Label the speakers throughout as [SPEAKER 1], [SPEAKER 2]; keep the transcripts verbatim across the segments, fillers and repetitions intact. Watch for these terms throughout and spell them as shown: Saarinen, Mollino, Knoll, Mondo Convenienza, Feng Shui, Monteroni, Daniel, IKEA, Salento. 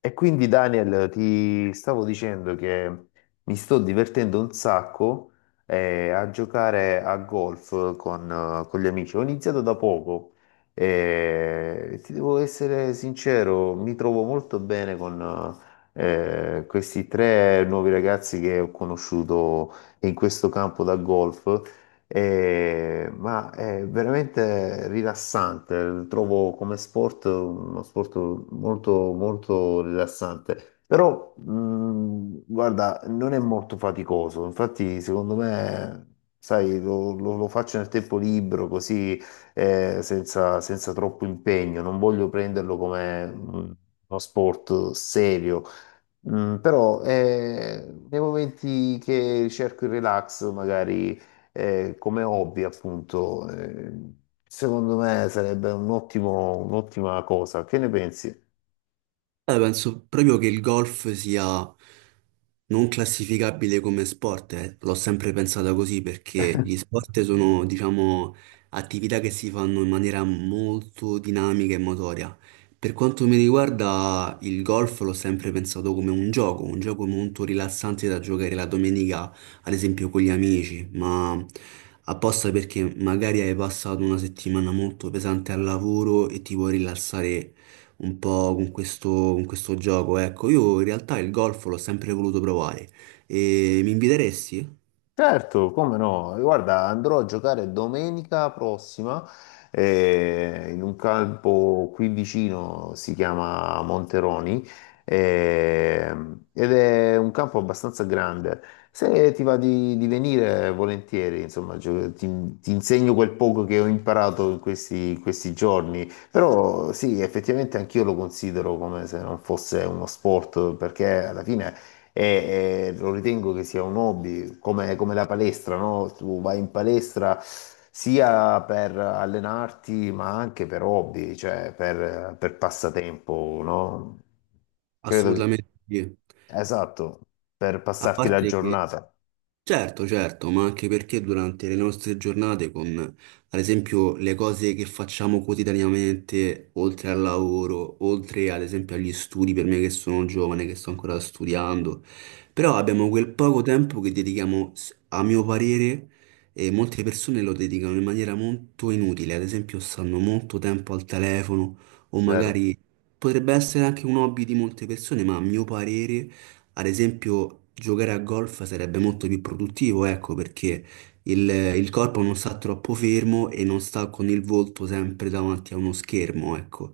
[SPEAKER 1] E quindi Daniel, ti stavo dicendo che mi sto divertendo un sacco eh, a giocare a golf con, eh, con gli amici. Ho iniziato da poco eh, e ti devo essere sincero, mi trovo molto bene con eh, questi tre nuovi ragazzi che ho conosciuto in questo campo da golf eh, ma è veramente rilassante, trovo come sport uno sport molto, molto rilassante, però mh, guarda, non è molto faticoso. Infatti secondo me, sai, lo, lo- lo faccio nel tempo libero così eh, senza, senza troppo impegno, non voglio prenderlo come mh, uno sport serio. Mm, però eh, nei momenti che cerco il relax, magari eh, come hobby, appunto, eh, secondo me sarebbe un ottimo- un'ottima cosa. Che ne pensi?
[SPEAKER 2] Eh, penso proprio che il golf sia non classificabile come sport, eh. L'ho sempre pensata così perché gli sport sono, diciamo, attività che si fanno in maniera molto dinamica e motoria. Per quanto mi riguarda, il golf l'ho sempre pensato come un gioco, un gioco molto rilassante da giocare la domenica, ad esempio con gli amici, ma apposta perché magari hai passato una settimana molto pesante al lavoro e ti vuoi rilassare un po' con questo, con questo gioco. Ecco, io in realtà il golf l'ho sempre voluto provare. E mi inviteresti?
[SPEAKER 1] Certo, come no? Guarda, andrò a giocare domenica prossima eh, in un campo qui vicino, si chiama Monteroni, eh, ed è un campo abbastanza grande. Se ti va di, di venire, volentieri, insomma, gio- ti, ti insegno quel poco che ho imparato in questi, in questi giorni. Però sì, effettivamente anch'io lo considero come se non fosse uno sport, perché alla fine e, e lo ritengo che sia un hobby, come, come la palestra, no? Tu vai in palestra sia per allenarti, ma anche per hobby, cioè per, per passatempo, no? Credo che...
[SPEAKER 2] Assolutamente sì.
[SPEAKER 1] Esatto, per
[SPEAKER 2] A
[SPEAKER 1] passarti la
[SPEAKER 2] parte che.
[SPEAKER 1] giornata,
[SPEAKER 2] Certo, certo, ma anche perché durante le nostre giornate, con ad esempio le cose che facciamo quotidianamente, oltre al lavoro, oltre ad esempio agli studi, per me che sono giovane, che sto ancora studiando, però abbiamo quel poco tempo che dedichiamo, s- a mio parere, e molte persone lo dedicano in maniera molto inutile, ad esempio stanno molto tempo al telefono o
[SPEAKER 1] vero?
[SPEAKER 2] magari potrebbe essere anche un hobby di molte persone, ma a mio parere. Ad esempio, giocare a golf sarebbe molto più produttivo, ecco, perché il, il corpo non sta troppo fermo e non sta con il volto sempre davanti a uno schermo, ecco.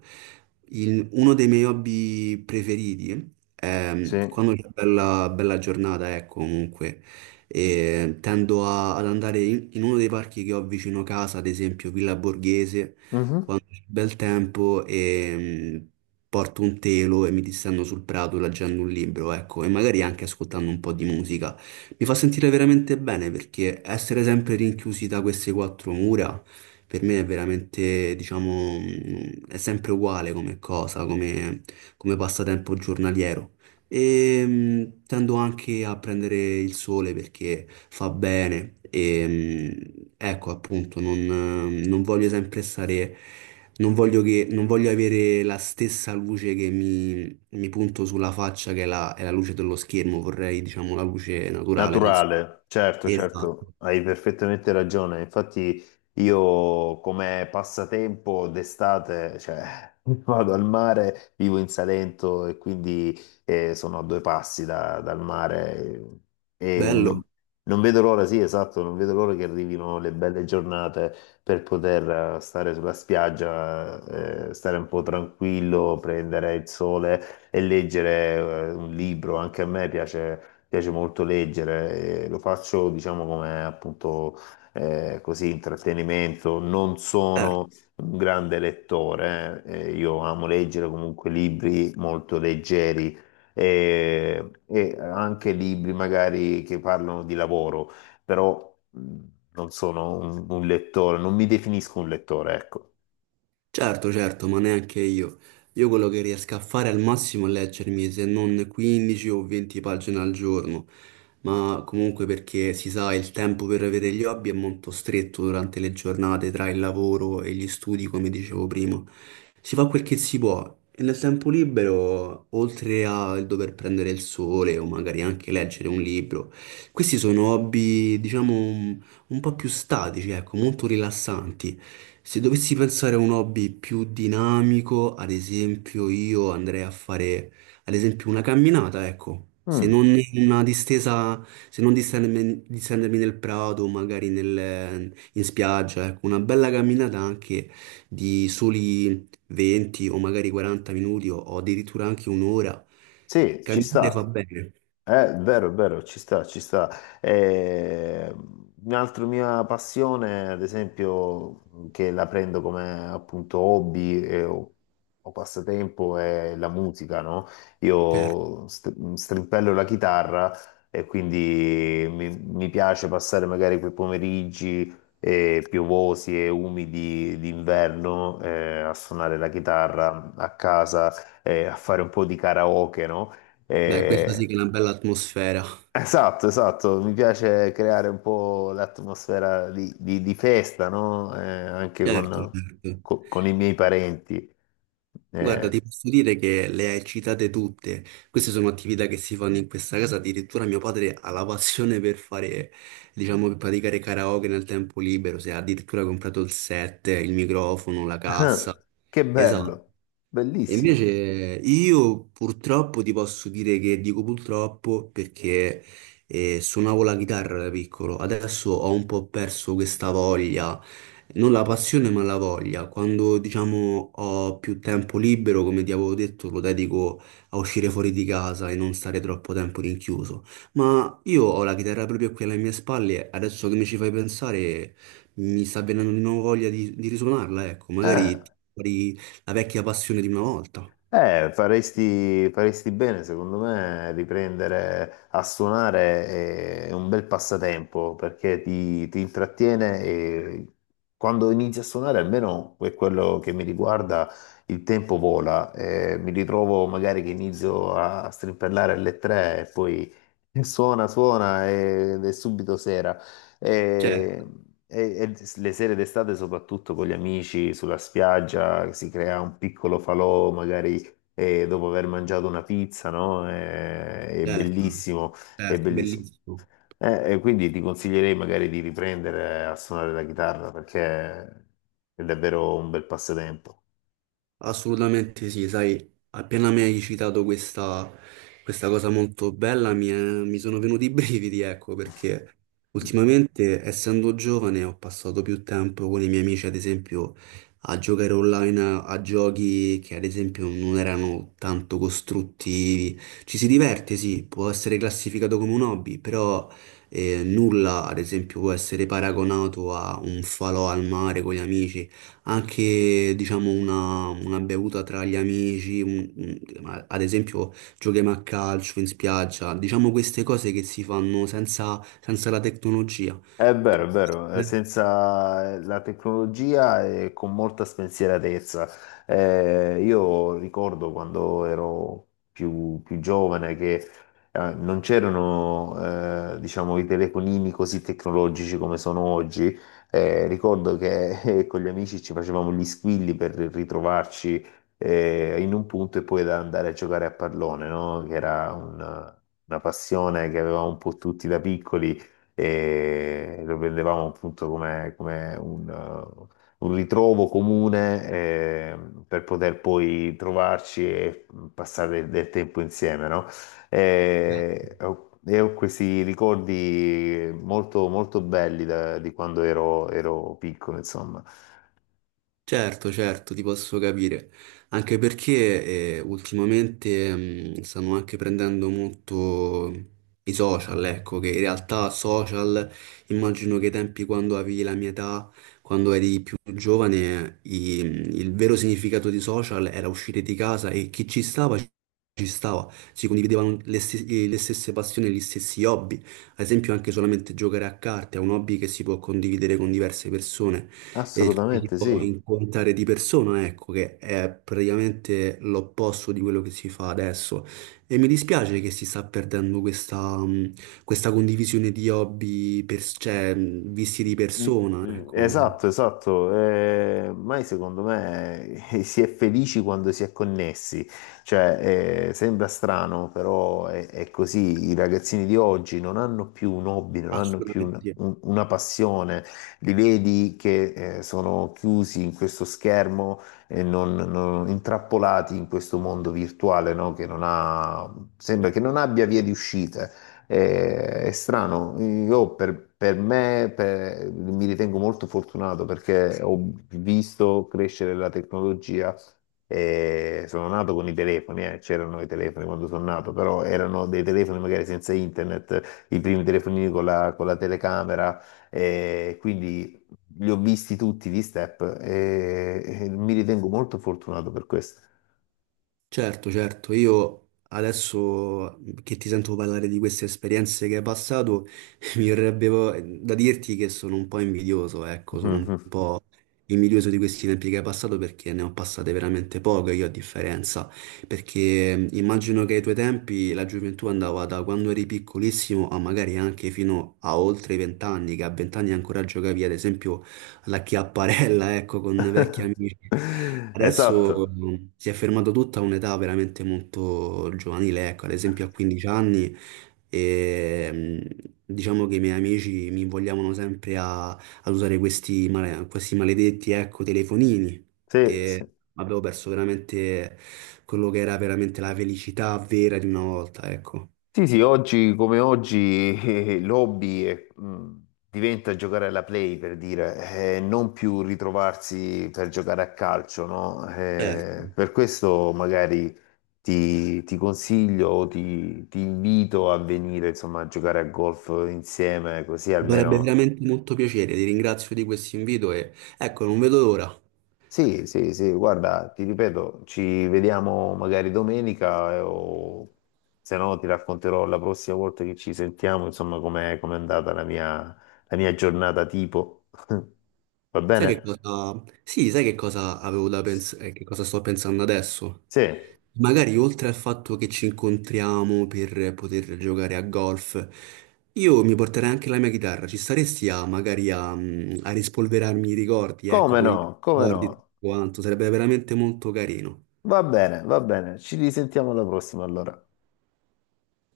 [SPEAKER 2] Il- uno dei miei hobby preferiti è mm,
[SPEAKER 1] Sì.
[SPEAKER 2] quando c'è bella, bella giornata, ecco, comunque, e tendo a- ad andare in, in uno dei parchi che ho vicino casa, ad esempio Villa Borghese,
[SPEAKER 1] Mhm.
[SPEAKER 2] bel tempo e mh, porto un telo e mi distendo sul prato leggendo un libro, ecco, e magari anche ascoltando un po' di musica. Mi fa sentire veramente bene perché essere sempre rinchiusi da queste quattro mura per me è veramente, diciamo, mh, è sempre uguale come cosa, come, come passatempo giornaliero. E mh, tendo anche a prendere il sole perché fa bene e mh, ecco appunto non, eh, non voglio sempre stare, non voglio che, non voglio avere la stessa luce che mi, mi punto sulla faccia che è la, è la luce dello schermo, vorrei diciamo la luce naturale del sole.
[SPEAKER 1] Naturale, certo, certo,
[SPEAKER 2] Esatto.
[SPEAKER 1] hai perfettamente ragione. Infatti io come passatempo d'estate, cioè, vado al mare, vivo in Salento e quindi eh, sono a due passi da- dal mare e non,
[SPEAKER 2] Bello.
[SPEAKER 1] non vedo l'ora, sì, esatto, non vedo l'ora che arrivino le belle giornate per poter eh, stare sulla spiaggia, eh, stare un po' tranquillo, prendere il sole e leggere eh, un libro. Anche a me piace piace molto leggere, eh, lo faccio diciamo come appunto eh, così intrattenimento, non
[SPEAKER 2] Eh.
[SPEAKER 1] sono un grande lettore, eh, eh, io amo leggere comunque libri molto leggeri eh, e anche libri magari che parlano di lavoro, però mh, non sono un, un lettore, non mi definisco un lettore, ecco.
[SPEAKER 2] Certo, certo, ma neanche io. Io quello che riesco a fare al massimo è leggermi se non quindici o venti pagine al giorno, ma comunque perché si sa il tempo per avere gli hobby è molto stretto durante le giornate tra il lavoro e gli studi, come dicevo prima. Si fa quel che si può e nel tempo libero, oltre al dover prendere il sole o magari anche leggere un libro, questi sono hobby, diciamo, un po' più statici, ecco, molto rilassanti. Se dovessi pensare a un hobby più dinamico, ad esempio, io andrei a fare, ad esempio, una camminata, ecco. Se non
[SPEAKER 1] Mm,
[SPEAKER 2] una distesa, se non distendermi, distendermi nel prato, magari nel- in spiaggia, ecco, una bella camminata anche di soli venti o magari quaranta minuti o, o addirittura anche un'ora.
[SPEAKER 1] sì, ci
[SPEAKER 2] Camminare fa
[SPEAKER 1] sta.
[SPEAKER 2] bene,
[SPEAKER 1] Eh, vero, è vero, ci sta, ci sta. Eh, un'altra mia passione, ad esempio, che la prendo come appunto hobby eh, o, o passatempo, è la musica, no?
[SPEAKER 2] certo.
[SPEAKER 1] Io st- strimpello la chitarra e quindi mi, mi piace passare magari quei pomeriggi eh, piovosi e umidi d'inverno eh, a suonare la chitarra a casa, eh, a fare un po' di karaoke, no? Mm.
[SPEAKER 2] Beh, questa
[SPEAKER 1] Eh,
[SPEAKER 2] sì che è una bella atmosfera.
[SPEAKER 1] esatto, esatto, mi piace creare un po' l'atmosfera di, di- di festa, no? Eh, anche
[SPEAKER 2] Certo,
[SPEAKER 1] con,
[SPEAKER 2] certo.
[SPEAKER 1] co- con i miei parenti.
[SPEAKER 2] Guarda, ti
[SPEAKER 1] Eh,
[SPEAKER 2] posso dire che le hai citate tutte. Queste sono attività che si fanno in questa casa. Addirittura mio padre ha la passione per fare, diciamo, per praticare karaoke nel tempo libero. Si è addirittura comprato il set, il microfono, la cassa.
[SPEAKER 1] che
[SPEAKER 2] Esatto.
[SPEAKER 1] bello,
[SPEAKER 2] E
[SPEAKER 1] bellissimo.
[SPEAKER 2] invece io purtroppo ti posso dire che dico purtroppo perché eh, suonavo la chitarra da piccolo, adesso ho un po' perso questa voglia, non la passione ma la voglia. Quando diciamo ho più tempo libero, come ti avevo detto, lo dedico a uscire fuori di casa e non stare troppo tempo rinchiuso. Ma io ho la chitarra proprio qui alle mie spalle, adesso che mi ci fai pensare mi sta venendo di nuovo voglia di, di risuonarla, ecco,
[SPEAKER 1] Eh.
[SPEAKER 2] magari ti- la vecchia passione di una volta.
[SPEAKER 1] Eh, faresti, faresti bene, secondo me, riprendere a suonare è un bel passatempo perché ti, ti intrattiene e quando inizi a suonare, almeno per quello che mi riguarda, il tempo vola. Eh, mi ritrovo magari che inizio a strimpellare alle tre e poi suona, suona ed è subito sera.
[SPEAKER 2] Certo,
[SPEAKER 1] E, e- e le sere d'estate, soprattutto con gli amici sulla spiaggia, si crea un piccolo falò, magari e dopo aver mangiato una pizza, no? È, è
[SPEAKER 2] certo,
[SPEAKER 1] bellissimo, è
[SPEAKER 2] certo,
[SPEAKER 1] bellissimo.
[SPEAKER 2] bellissimo.
[SPEAKER 1] Eh, e quindi ti consiglierei magari di riprendere a suonare la chitarra perché è davvero un bel passatempo.
[SPEAKER 2] Assolutamente sì, sai, appena mi hai citato questa, questa cosa molto bella mi, è- mi sono venuti i brividi, ecco, perché ultimamente, essendo giovane, ho passato più tempo con i miei amici, ad esempio, a giocare online a, a giochi che, ad esempio, non erano tanto costruttivi. Ci si diverte, sì, può essere classificato come un hobby, però eh, nulla, ad esempio, può essere paragonato a un falò al mare con gli amici anche diciamo una, una bevuta tra gli amici, un- un- ad esempio giochiamo a calcio in spiaggia, diciamo queste cose che si fanno senza, senza la tecnologia.
[SPEAKER 1] È vero, è vero, eh, senza la tecnologia e con molta spensieratezza. Eh, io ricordo quando ero più, più giovane che eh, non c'erano eh, diciamo, i telefonini così tecnologici come sono oggi. Eh, ricordo che eh, con gli amici ci facevamo gli squilli per ritrovarci eh, in un punto e poi da andare a giocare a pallone, no? Che era una una passione che avevamo un po' tutti da piccoli e lo vedevamo appunto come, come un, eh, un ritrovo comune eh, per poter poi trovarci e mm, passare del tempo insieme, no?
[SPEAKER 2] Eh.
[SPEAKER 1] E, ho e ho questi ricordi molto, molto belli da- di quando ero, ero piccolo, insomma.
[SPEAKER 2] Certo, certo, ti posso capire, anche perché eh, ultimamente mh, stanno anche prendendo molto i social, ecco, che in realtà social, immagino che ai tempi quando avevi la mia età, quando eri più giovane, i- il vero significato di social era uscire di casa e chi ci stava, ci stava, si condividevano le, stes- le stesse passioni, gli stessi hobby, ad esempio anche solamente giocare a carte è un hobby che si può condividere con diverse persone e ci si
[SPEAKER 1] Assolutamente
[SPEAKER 2] può
[SPEAKER 1] sì.
[SPEAKER 2] incontrare di persona, ecco, che è praticamente l'opposto di quello che si fa adesso. E mi dispiace che si sta perdendo questa, mh, questa condivisione di hobby, per- cioè, mh, visti di
[SPEAKER 1] Mm,
[SPEAKER 2] persona,
[SPEAKER 1] mm,
[SPEAKER 2] ecco.
[SPEAKER 1] esatto, esatto. Eh, ormai secondo me eh, si è felici quando si è connessi, cioè eh, sembra strano, però è, è così. I ragazzini di oggi non hanno più un hobby, non hanno più un-
[SPEAKER 2] Assolutamente.
[SPEAKER 1] un- una passione, li vedi che eh, sono chiusi in questo schermo e non, non- intrappolati in questo mondo virtuale, no? Che non ha, sembra che non abbia vie di uscita. È, è strano, io per, per me per- mi ritengo molto fortunato perché ho visto crescere la tecnologia. E sono nato con i telefoni. Eh, c'erano i telefoni quando sono nato, però erano dei telefoni magari senza internet, i primi telefonini con la, con la telecamera, e quindi li ho visti tutti gli step e, e mi ritengo molto fortunato per questo.
[SPEAKER 2] Certo, certo, io adesso mhmm, che ti sento parlare di queste esperienze che hai passato, mi verrebbe vo- da dirti che sono un po' invidioso, ecco, sono un
[SPEAKER 1] Mhm.
[SPEAKER 2] po' invidioso di questi tempi che hai passato perché ne ho passate veramente poche io a differenza, perché mh, immagino che ai tuoi tempi la gioventù andava da quando eri piccolissimo a magari anche fino a oltre i vent'anni, che a vent'anni ancora giocavi ad esempio alla chiapparella, ecco, con vecchi amici. Adesso
[SPEAKER 1] Esatto,
[SPEAKER 2] mh, si è fermato tutto a un'età veramente molto giovanile, ecco, ad esempio a quindici anni, e, mh, diciamo che i miei amici mi invogliavano sempre a, ad usare questi, male- questi maledetti, ecco, telefonini
[SPEAKER 1] sì,
[SPEAKER 2] e
[SPEAKER 1] sì.
[SPEAKER 2] avevo perso veramente quello che era veramente la felicità vera di una volta, ecco.
[SPEAKER 1] Sì, sì, oggi come oggi eh, l'hobby è, mh, diventa giocare alla play, per dire, eh, non più ritrovarsi per giocare a calcio, no?
[SPEAKER 2] Certo.
[SPEAKER 1] Eh, per questo magari ti, ti consiglio, o ti, ti invito a venire, insomma, a giocare a golf insieme, così
[SPEAKER 2] Mi farebbe
[SPEAKER 1] almeno
[SPEAKER 2] veramente molto piacere, ti ringrazio di questo invito e ecco, non vedo l'ora.
[SPEAKER 1] sì, sì, sì, guarda, ti ripeto, ci vediamo magari domenica eh, o se no ti racconterò la prossima volta che ci sentiamo, insomma, com'è com'è andata la mia, la mia giornata tipo. Va
[SPEAKER 2] Sai che
[SPEAKER 1] bene?
[SPEAKER 2] cosa? Sì, sai che cosa avevo da pensare, che cosa sto pensando adesso?
[SPEAKER 1] Sì,
[SPEAKER 2] Magari oltre al fatto che ci incontriamo per poter giocare a golf, io mi porterei anche la mia chitarra. Ci staresti a magari a, mm, a rispolverarmi i ricordi, ecco,
[SPEAKER 1] come
[SPEAKER 2] con i
[SPEAKER 1] no, come
[SPEAKER 2] ricordi e tutto
[SPEAKER 1] no.
[SPEAKER 2] quanto, sarebbe veramente molto carino.
[SPEAKER 1] Va bene, va bene, ci risentiamo alla prossima allora.